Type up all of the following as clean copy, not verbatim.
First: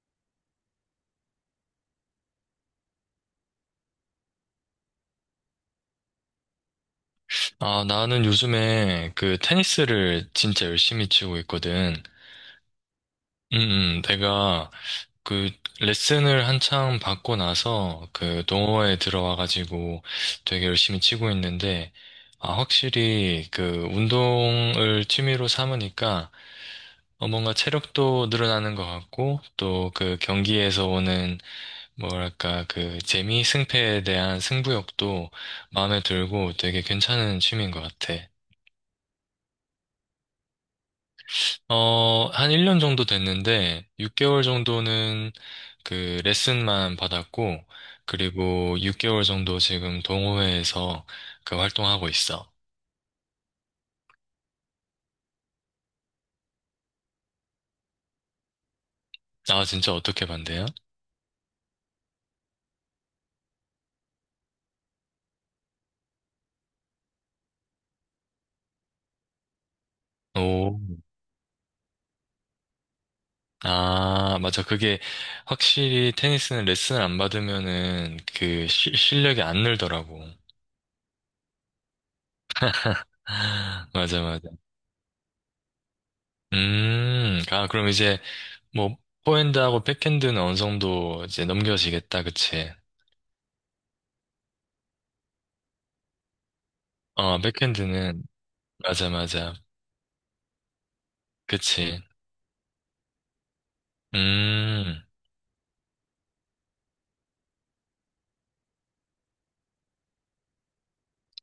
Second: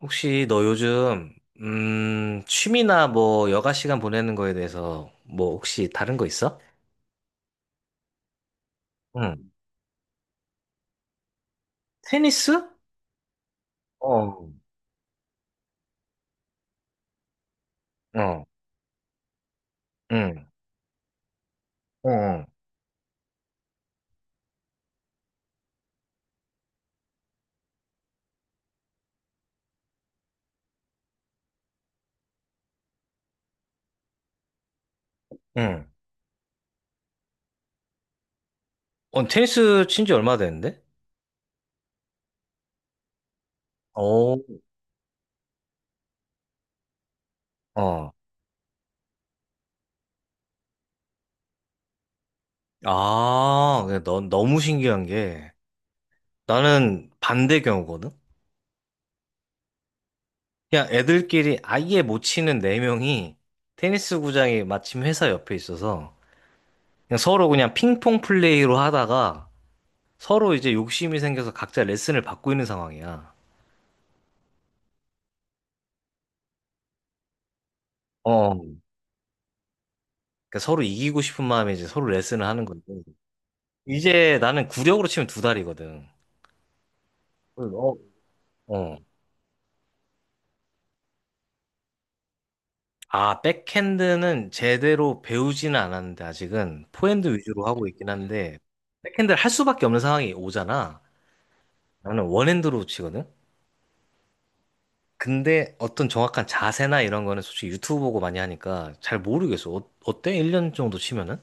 혹시 너 요즘 취미나 뭐 여가 시간 보내는 거에 대해서 뭐 혹시 다른 거 있어? 아, 나는 요즘에 그 응. 테니스를 진짜 열심히 치고 있거든. 테니스? 어. 내가 그 레슨을 한창 받고 나서 그 어. 동호회에 들어와가지고 응. 되게 열심히 치고 있는데, 어. 어. 아, 확실히 그 운동을 취미로 삼으니까 뭔가 체력도 늘어나는 것 같고, 또 그 경기에서 오는 뭐랄까 그 재미, 승패에 대한 승부욕도 응. 마음에 들고 되게 괜찮은 취미인 것 같아. 어, 테니스 친지 얼마 됐는데? 어, 한 1년 정도 됐는데, 어. 6개월 정도는 그 레슨만 받았고, 어. 그리고 6개월 정도 지금 동호회에서 그 활동하고 있어. 아, 근데 넌 너무 신기한 게 나는 반대 경우거든. 아, 진짜 어떻게 반대요? 그냥 애들끼리 아예 못 치는 네 명이 테니스 구장이 마침 회사 옆에 있어서 그냥 서로 그냥 핑퐁 플레이로 하다가 서로 이제 오, 욕심이 생겨서 각자 레슨을 받고 있는 상황이야. 아, 맞아. 그게 확실히 테니스는 레슨을 안 받으면은 어, 그 실력이 안 늘더라고. 그러니까 서로 이기고 싶은 마음에 이제 서로 레슨을 하는 건데. 아, 맞아, 이제 맞아. 나는 구력으로 치면 두 달이거든. 어, 아, 그럼 이제 뭐, 어. 포핸드하고 백핸드는 어느 정도 이제 넘겨지겠다, 그치? 아, 백핸드는 제대로 배우지는 않았는데 아직은 포핸드 어, 위주로 하고 있긴 백핸드는. 한데 맞아, 백핸드를 할 맞아. 수밖에 없는 상황이 오잖아. 그치. 나는 원핸드로 치거든. 음. 근데 어떤 정확한 자세나 이런 거는 솔직히 유튜브 보고 많이 하니까 잘 모르겠어. 어, 어때? 1년 정도 치면은?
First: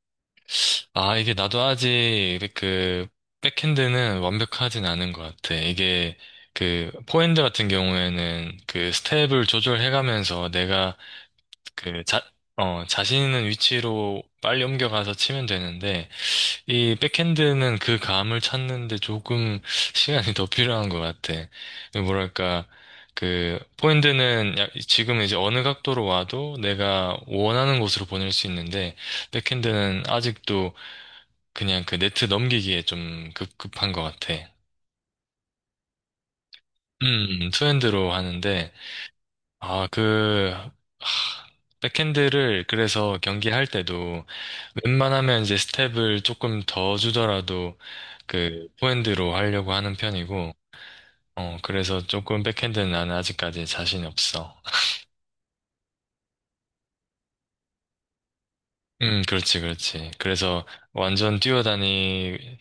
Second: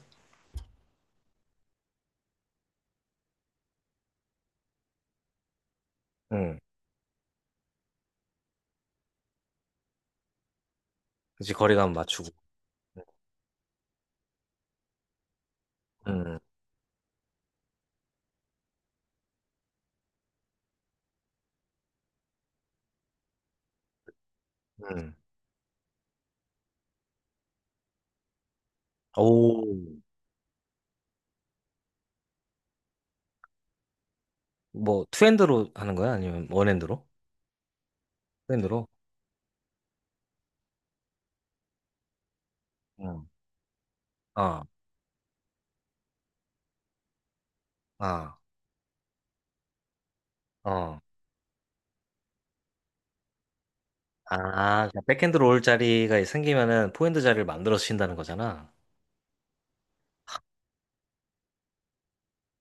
아, 이게 나도 아직 그 백핸드는 완벽하진 않은 것 같아. 이게 응. 그 포핸드 같은 경우에는 그 스텝을 조절해가면서 내가 그치, 거리감 그 자, 맞추고. 자신 있는 위치로 빨리 옮겨가서 치면 되는데 응. 이 백핸드는 그 감을 찾는데 조금 시간이 더 필요한 것 같아. 뭐랄까, 그, 포핸드는 응. 지금 이제 어느 각도로 와도 내가 원하는 곳으로 보낼 수 있는데, 오, 백핸드는 아직도 그냥 그 네트 넘기기에 좀 급한 것 같아. 뭐 투핸드로 하는 거야? 아니면 원핸드로? 투핸드로 하는데, 투핸드로? 아, 하, 백핸드를 그래서 응. 경기할 때도 어, 웬만하면 이제 스텝을 조금 더 주더라도 어, 그 포핸드로 하려고 하는 편이고, 어. 어, 그래서 조금 백핸드는 나는 아직까지 자신이 없어. 아, 그냥 백핸드로 올 자리가 생기면은 포핸드 자리를 만들어 주신다는 거잖아. 그렇지, 그렇지. 그래서 완전 뛰어다니,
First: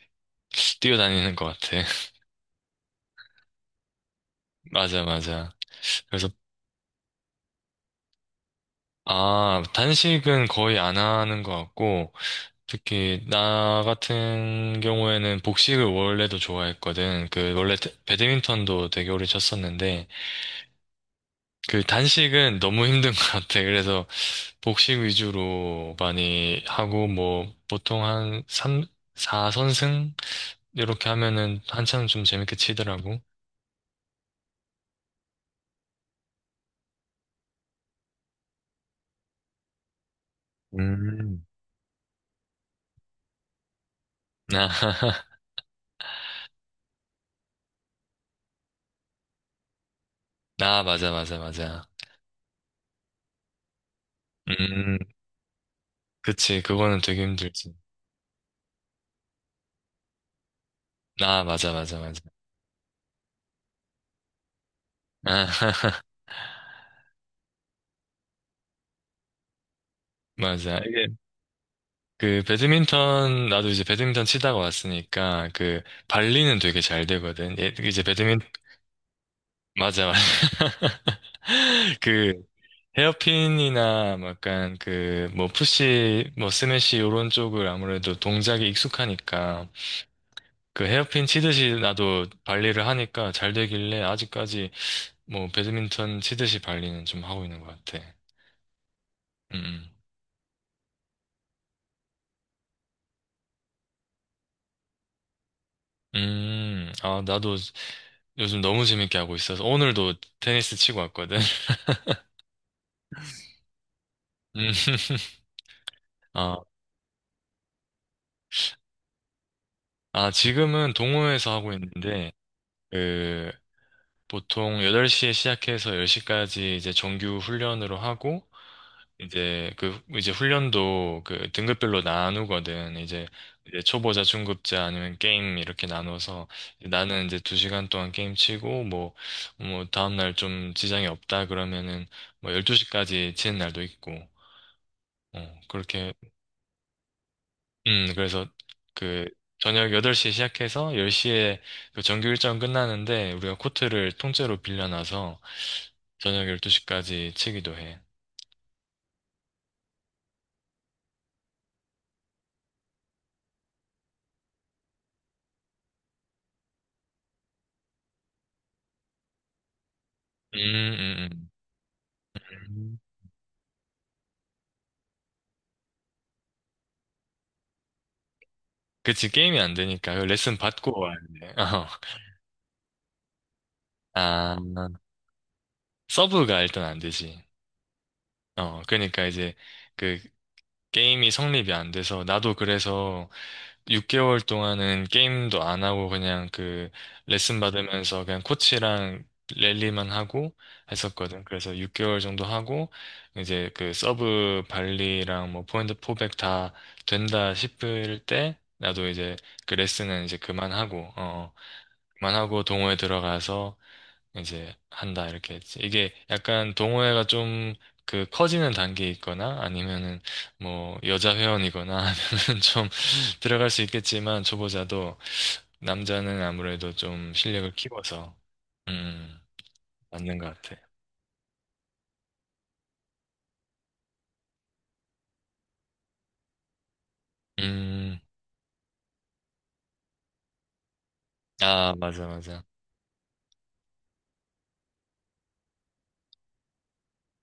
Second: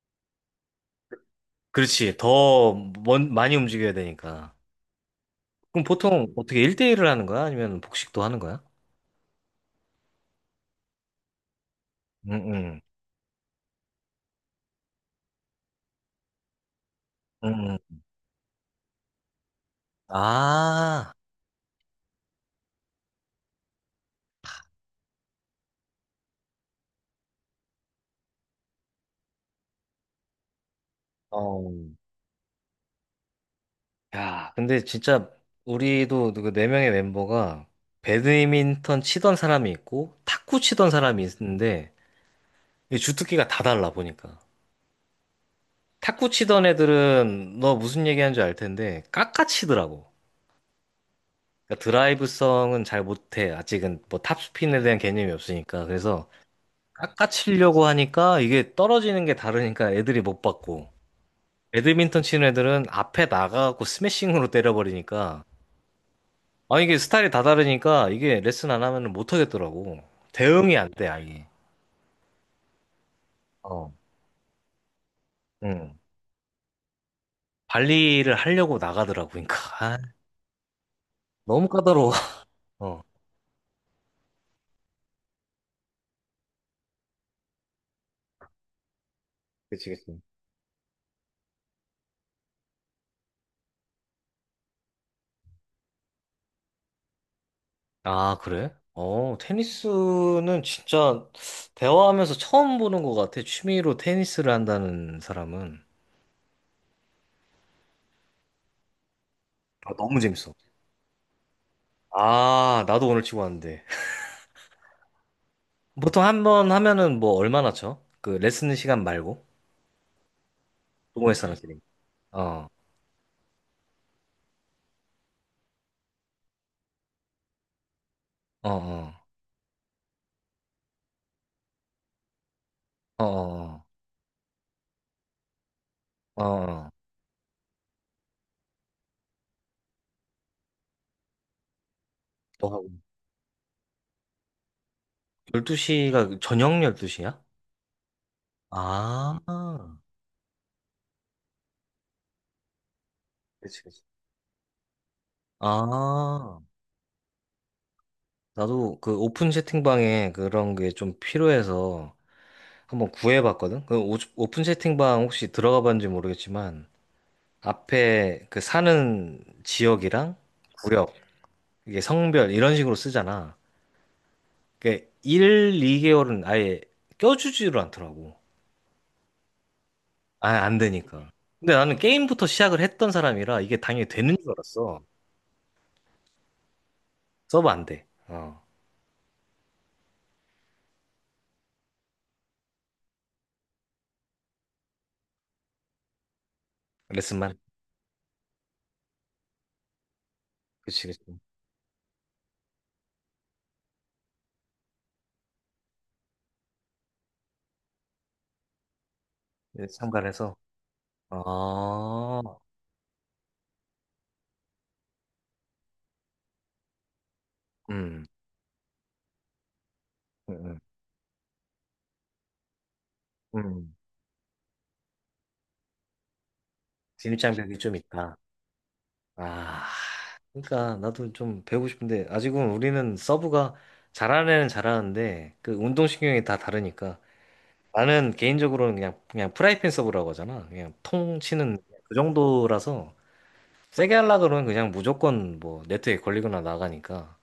뛰어다니는 것 같아. 그렇지. 더 먼, 많이 움직여야 되니까. 맞아, 맞아. 그럼 그래서, 보통 어떻게 1대1을 하는 거야? 아니면 복식도 하는 거야? 아, 단식은 거의 안 하는 것 같고, 응, 응, 특히 나 같은 경우에는 복식을 원래도 좋아했거든. 그, 원래 응. 배드민턴도 되게 오래 쳤었는데, 아, 그 단식은 너무 힘든 것 같아. 그래서 복식 위주로 많이 하고, 뭐, 보통 한 3, 4선승? 이렇게 하면은 어. 한참 좀 재밌게 치더라고. 야, 근데 진짜 우리도 그 네 명의 멤버가 배드민턴 치던 사람이 있고 탁구 치던 사람이 음, 있는데 이 주특기가 다 달라 보니까. 나, 탁구 치던 애들은 너 무슨 얘기하는지 알 텐데 깎아치더라고. 나, 맞아, 맞아, 그러니까 맞아. 드라이브성은 잘 못해. 아직은 뭐 탑스핀에 대한 음, 개념이 없으니까. 그래서 그치, 그거는 되게 힘들지. 깎아치려고 하니까 이게 떨어지는 게 다르니까 애들이 못 받고. 나, 맞아, 맞아, 맞아. 배드민턴 치는 애들은 앞에 나가고 스매싱으로 때려버리니까 아, 아, 이게 스타일이 다 다르니까 이게 레슨 안 하면 못 하겠더라고. 대응이 맞아. 안 돼, 이게, 아예. 그, 배드민턴, 나도 이제 어. 배드민턴 치다가 왔으니까, 그, 응. 발리는 되게 잘 되거든. 예, 관리를 하려고 나가더라고. 그러니까 아, 맞아, 맞아. 너무 까다로워. 그, 어. 헤어핀이나 뭐 약간 그 뭐 푸시 뭐 스매시 요런 쪽을 아무래도 동작이 익숙하니까 그치, 그치. 그 헤어핀 치듯이 나도 발리를 하니까 잘 되길래 아직까지 뭐 배드민턴 치듯이 발리는 좀 하고 있는 것 같아. 아, 그래? 어, 음. 테니스는 진짜 대화하면서 처음 보는 것 같아. 취미로 테니스를 한다는 사람은. 음. 음. 아, 나도 요즘 너무 재밌게 하고 있어서 아, 오늘도 너무 재밌어. 테니스 치고 왔거든. 아, 나도 오늘 치고 왔는데. 음. 보통 한 아, 번 하면은 뭐 얼마나 쳐? 그 레슨 시간 말고? 아, 지금은 동호회사 동호회에서 람 하고 끼리. 있는데, 어, 그, 보통 8시에 시작해서 10시까지 이제 정규 훈련으로 하고, 어, 어, 이제 그 훈련도 그 등급별로 나누거든. 이제 어, 초보자, 중급자 아니면 게임 이렇게 어, 어. 나눠서 어. 나는 이제 두 시간 동안 게임 치고 뭐 다음 날 좀 지장이 없다 그러면은 뭐 너 12시까지 치는 날도 있고. 어, 그렇게 12시가 저녁 12시야? 그래서 그 아, 저녁 8시에 시작해서 10시에 그 정규 일정 끝나는데 우리가 그치, 그치. 코트를 통째로 빌려놔서 저녁 아, 12시까지 치기도 해. 나도 그 오픈 채팅방에 그런 게 좀 필요해서 한번 구해봤거든? 그 오픈 채팅방 혹시 들어가 봤는지 모르겠지만, 앞에 그 사는 지역이랑 음, 구역, 음, 이게 성별, 이런 식으로 음. 쓰잖아. 그게 1, 2개월은 아예 껴주지를 않더라고. 그치, 게임이 안 되니까. 그 아예 레슨 안 받고 와야 되니까. 돼. 근데 어. 나는 게임부터 시작을 했던 사람이라 이게 당연히 되는 줄 아, 알았어. 서브가 일단 안 되지. 서버 안 돼. 어. 어, 그러니까 이제 그 게임이 성립이 안 돼서 나도 그래서 6개월 동안은 게임도 안 하고 그냥 그 레슨만. 레슨 받으면서 그냥 코치랑 랠리만 하고 그치, 그치. 했었거든. 그래서 6개월 정도 하고 이제 그 서브 발리랑 뭐 포인트 포백 다 된다 싶을 때 나도 이제 그 레슨은 참가를 이제 해서. 그만하고, 어, 아, 그만하고 동호회 들어가서 이제 한다 이렇게 했지. 이게 약간 동호회가 좀 음, 그 커지는 단계에 있거나 아니면은 음, 뭐 여자 회원이거나 하면은 좀 들어갈 수 음. 있겠지만 초보자도 남자는 아무래도 좀 실력을 진입장벽이 좀 키워서 있다. 음 아, 맞는 것 같아. 그러니까 나도 좀 배우고 싶은데 아직은 우리는 서브가 잘하는 애는 잘하는데 그 운동신경이 다 다르니까 음, 나는 개인적으로는 그냥 프라이팬 서브라고 하잖아. 그냥 통 치는 아, 그 맞아, 맞아. 아, 정도라서 세게 하려고 그러면 그냥 무조건 뭐 네트에 걸리거나 나가니까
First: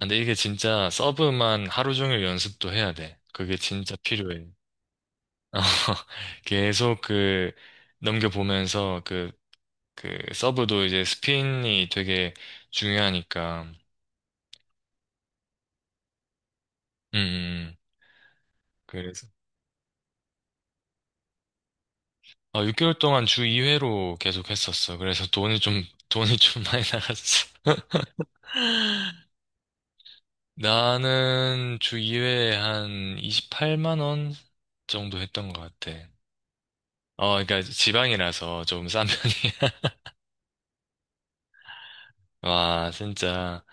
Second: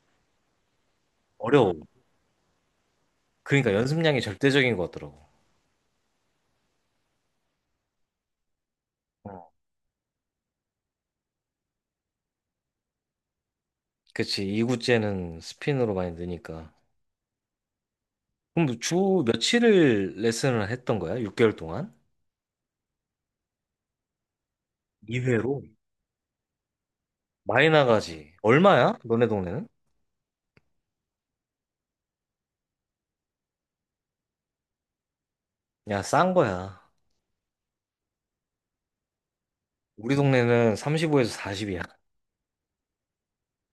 근데 이게 진짜 서브만 어려워. 하루 종일 연습도 해야 돼. 그게 그러니까 진짜 연습량이 필요해. 절대적인 것 같더라고. 어, 계속 그 넘겨보면서 어. 그 서브도 이제 스핀이 되게 중요하니까. 그치. 이구째는 스핀으로 많이 느니까. 음, 음. 그럼 주 그래서 며칠을 레슨을 했던 거야? 6개월 동안? 아, 6개월 동안 주 2회로 계속 했었어. 그래서 2회로? 돈이 좀 많이 나갔어. 많이 나가지. 얼마야? 너네 동네는? 나는 주 2회에 한 28만 원 정도 했던 것 같아. 야, 싼 거야. 어, 그러니까 지방이라서 좀 싼 편이야. 우리 동네는 35에서 40이야. 와, 진짜.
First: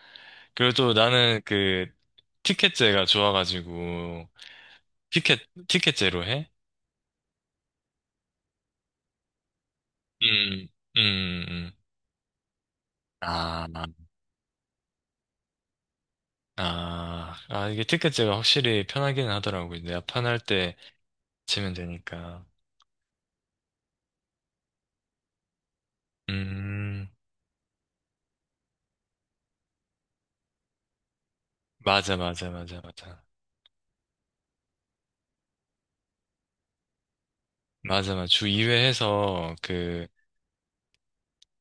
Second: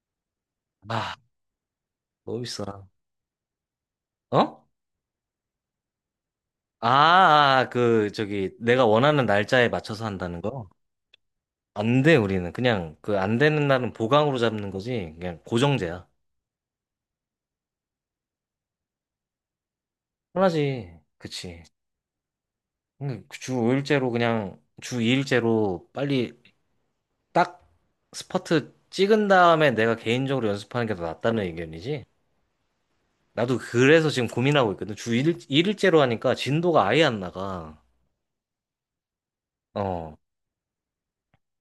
그리고 또 아, 나는 그 너무 비싸. 티켓제가 좋아가지고 어? 티켓 티켓제로 해? 아, 아, 그, 저기, 내가 원하는 날짜에 맞춰서 한다는 음, 거? 음, 음. 안 돼, 우리는. 그냥, 그, 안 되는 아. 날은 보강으로 잡는 거지. 그냥 고정제야. 아, 아, 이게 티켓제가 확실히 편하기는 하더라고요. 내가 판할 때 편하지. 그치. 치면 되니까. 응, 주 5일제로 그냥, 주 2일제로 빨리 음, 딱 스퍼트 찍은 다음에 내가 개인적으로 연습하는 게 더 낫다는 의견이지? 맞아, 맞아, 맞아, 맞아. 나도 그래서 지금 고민하고 있거든. 주 일째로 하니까 진도가 아예 안 나가. 맞아, 맞아. 주 2회 해서 어,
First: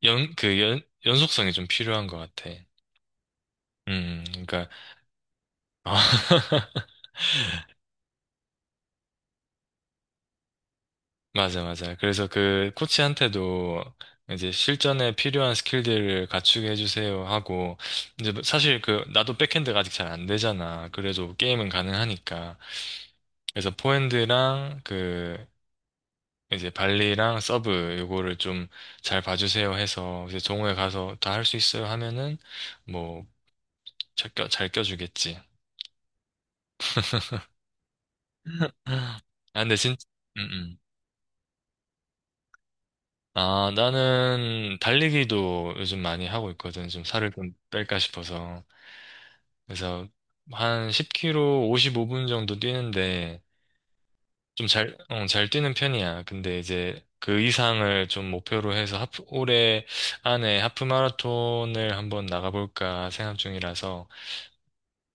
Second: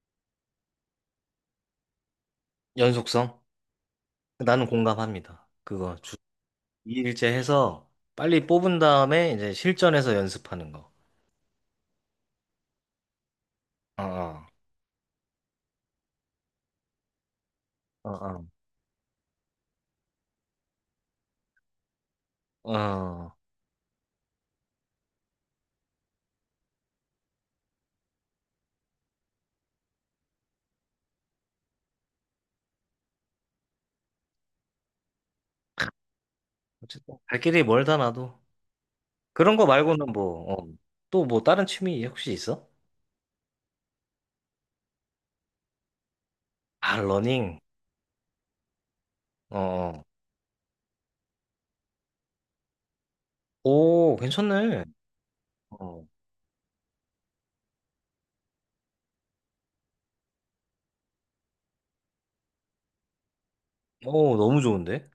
연, 그 연, 연속성이 좀 필요한 것 같아. 연속성? 나는 그러니까, 공감합니다. 그거 아, 주 2일째 해서 빨리 뽑은 다음에 이제 실전에서 연습하는 거. 맞아, 맞아. 그래서 그 코치한테도 어, 어, 이제 실전에 필요한 스킬들을 갖추게 해주세요 하고, 이제 뭐 어, 사실 그, 나도 백핸드가 아직 잘 안 되잖아. 그래도 게임은 가능하니까. 어. 어. 그래서 포핸드랑 그 이제 발리랑 서브 요거를 좀 잘 봐주세요 해서 이제 동호회 가서 다 할 수 있어요 하면은 뭐 잘 껴주겠지. 어쨌든 갈 길이 멀다 나도. 그런 아, 거 근데 말고는 음, 뭐, 어. 음. 또 뭐 다른 취미 혹시 있어? 아, 나는 달리기도 요즘 많이 하고 있거든. 아, 좀 살을 좀 러닝. 뺄까 싶어서. 어, 어. 그래서 한 1 0 k 오 55분 정도 뛰는데 오, 좀 괜찮네. 잘 뛰는 어, 편이야. 근데 이제 그 이상을 좀 목표로 해서 하프, 올해 안에 하프 마라톤을 한번 나가볼까 생각 중이라서. 오, 너무 좋은데?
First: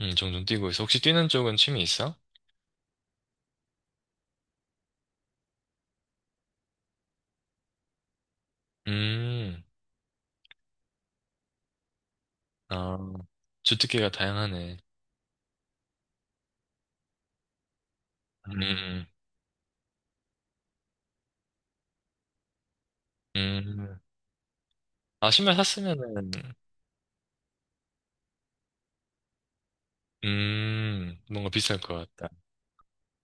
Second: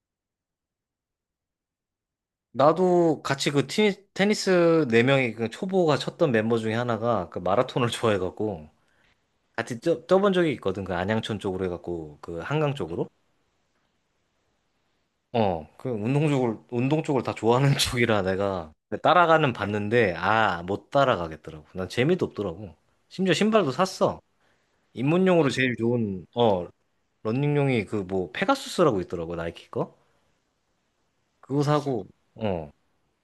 종종 뛰고 있어. 혹시 뛰는 쪽은 취미 있어? 나도 같이 그 테니스 네 명이 그 초보가 쳤던 멤버 중에 하나가 그 마라톤을 좋아해갖고 음, 같이 쪄뛰본 적이 있거든. 그 안양천 쪽으로 해갖고 그 한강 아, 쪽으로. 주특기가 다양하네. 어, 그 운동 쪽을 다 좋아하는 쪽이라 내가 그 음, 따라가는 봤는데 아, 못 따라가겠더라고. 난 재미도 없더라고. 심지어 신발도 음. 샀어. 아, 입문용으로 신발 제일 좋은 샀으면은, 어, 러닝용이 그 뭐 페가수스라고 있더라고, 나이키 거. 뭔가 그거 비쌀 것 사고 같다. 어.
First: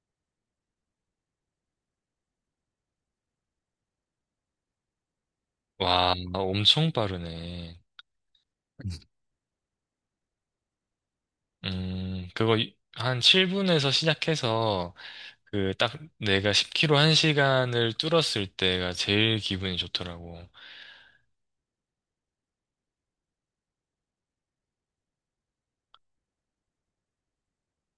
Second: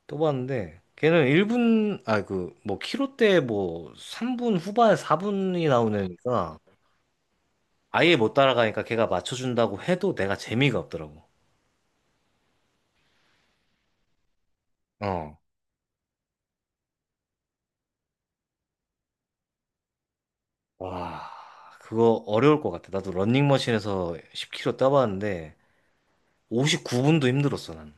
또 봤는데 걔는 1분 아 그 뭐 키로대 뭐 3분 후반 4분이 와, 나오니까 엄청 빠르네. 아예 못 따라가니까 걔가 맞춰준다고 해도 내가 재미가 없더라고. 그거 한 7분에서 시작해서, 어. 그, 딱 내가 10km 1시간을 뚫었을 때가 제일 기분이 좋더라고. 와, 그거 어려울 것 같아. 나도 런닝머신에서 10km 따봤는데 59분도 힘들었어 난.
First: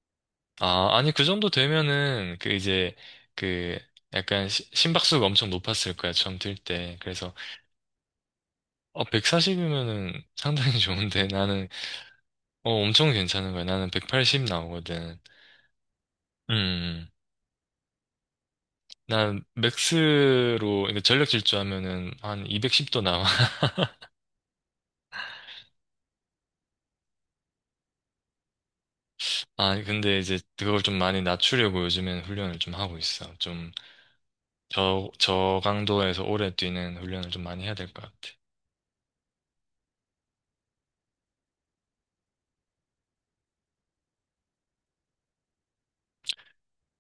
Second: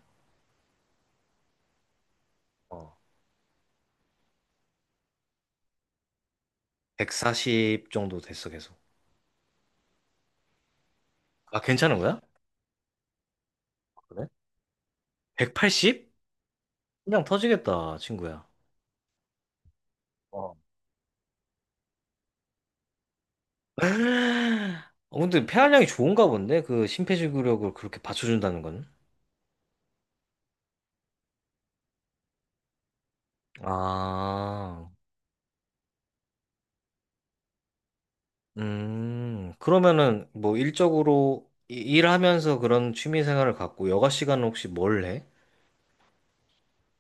아, 아니, 그 정도 되면은, 그 이제, 어. 그, 약간 심박수가 엄청 높았을 거야, 처음 뛸 때. 그래서 140 정도 됐어 계속. 어, 140이면은 상당히 좋은데 아, 나는 괜찮은 거야? 어 엄청 괜찮은 거야. 나는 그래? 180 나오거든. 180? 음. 음. 그냥 터지겠다 친구야. 난 어. 맥스로 이렇게 전력 질주하면은 한 210도 나와. 어, 근데 폐활량이 좋은가 본데? 그 심폐지구력을 그렇게 받쳐준다는 건? 아, 근데 이제 그걸 좀 많이 낮추려고 요즘엔 훈련을 좀 하고 있어. 좀 아, 저강도에서 오래 뛰는 훈련을 좀 많이 해야 될 것 같아. 그러면은 뭐 일적으로 일하면서 그런 취미 생활을 갖고 여가 시간은 혹시 뭘 해?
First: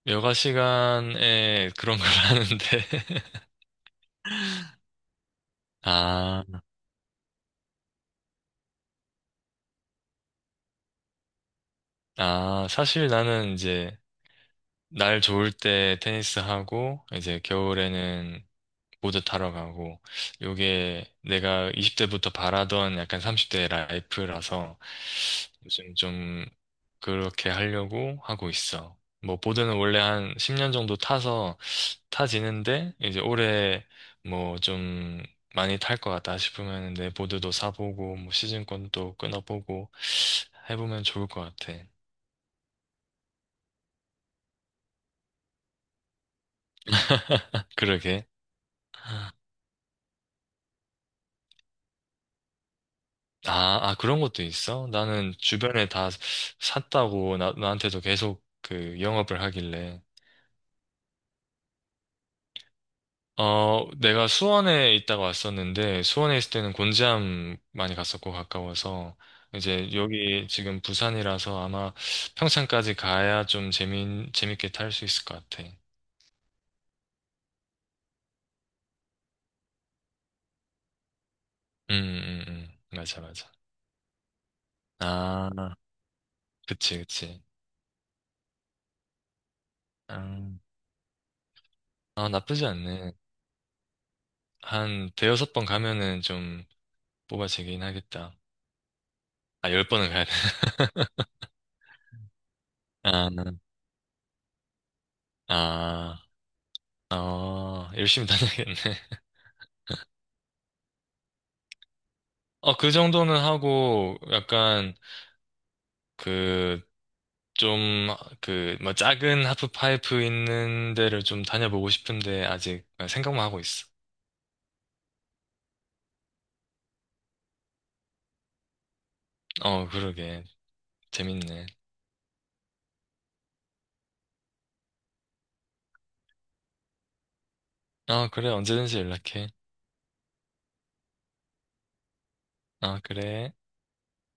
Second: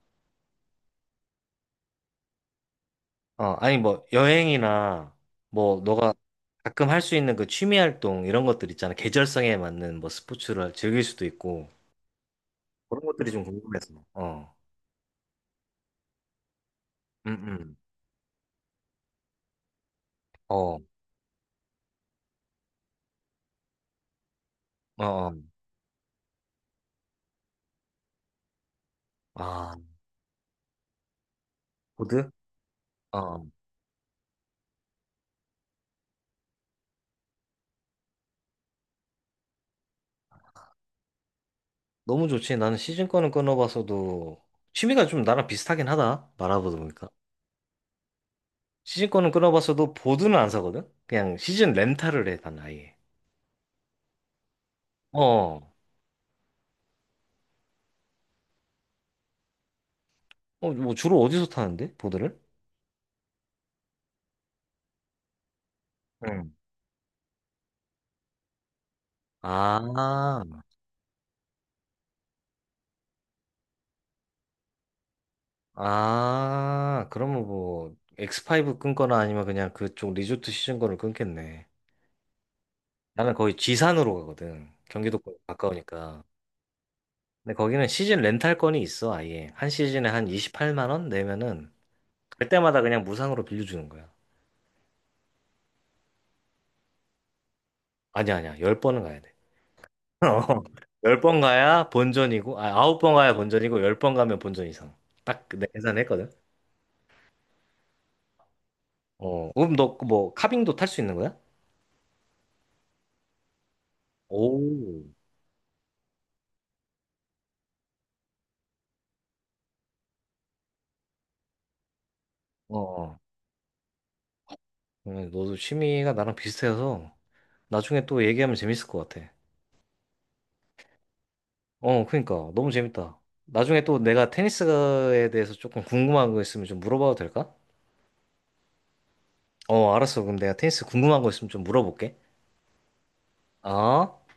여가 시간에 그런 걸 하는데 어, 아니 뭐 여행이나 뭐 너가 아, 가끔 할 수 있는 그 취미 활동 이런 것들 있잖아. 계절성에 맞는 뭐 스포츠를 즐길 수도 있고 아, 그런 사실 것들이 좀 나는 이제 궁금해서. 어, 날 좋을 때 테니스 하고, 음, 이제 음, 겨울에는 보드 타러 가고, 어, 요게 내가 20대부터 바라던 약간 30대 라이프라서 어, 어. 요즘 좀 그렇게 하려고 하고 있어. 뭐, 아, 보드는 원래 한 10년 정도 타서 보드? 타지는데, 이제 어. 올해 뭐 좀 많이 탈 것 같다 싶으면 내 보드도 사보고, 뭐 시즌권도 끊어보고 해보면 좋을 것 같아. 너무 좋지. 나는 시즌 거는 끊어봤어도 취미가 좀 나랑 비슷하긴 하다. 말아보다 보니까. 그러게. 시즌 거는 끊어봤어도 보드는 안 사거든? 그냥 시즌 렌탈을 해, 난 아예. 아, 그런 것도 있어? 나는 어. 주변에 다 샀다고 나한테도 계속 그 영업을 하길래. 어, 뭐 주로 어디서 타는데? 보드를? 어, 내가 수원에 있다가 왔었는데, 수원에 응. 있을 때는 곤지암 많이 갔었고, 가까워서. 이제 아, 여기 지금 부산이라서 아마 평창까지 가야 좀 재밌게 탈 수 있을 것 같아. 아, 그러면 뭐, X5 끊거나 아니면 그냥 그쪽 리조트 시즌 거를 끊겠네. 음. 맞아, 나는 맞아. 거의 지산으로 가거든. 경기도권 아, 가까우니까. 그치, 그치. 근데 거기는 시즌 렌탈권이 있어, 아예. 한 시즌에 한 아, 28만 원 내면은 아, 갈 나쁘지 때마다 그냥 않네. 무상으로 빌려주는 거야. 한 대여섯 번 가면은 좀 뽑아지긴 하겠다. 아니야, 아니야. 열 번은 가야 돼. 아, 열 번은 가야 돼. 열 번 가야 본전이고, 아, 아홉 번 아, 가야 본전이고, 열 번 가면 본전 이상. 딱 내가 아, 계산했거든. 열심히 다녀야겠네. 어, 그럼 너 그 뭐 카빙도 탈 수 있는 거야? 어, 그 정도는 하고, 약간, 오. 그, 좀, 그, 뭐, 작은 하프파이프 있는 데를 좀 다녀보고 싶은데, 어, 아직 어. 생각만 하고 있어. 그러면 너도 취미가 나랑 비슷해서 나중에 또 얘기하면 재밌을 것 같아. 어, 그러게. 재밌네. 어, 그러니까 너무 재밌다. 나중에 또 내가 테니스에 대해서 조금 궁금한 거 있으면 좀 물어봐도 될까? 아, 그래, 언제든지 연락해. 어, 알았어. 그럼 내가 테니스 궁금한 거 있으면 좀 물어볼게. 아, 그래. 어?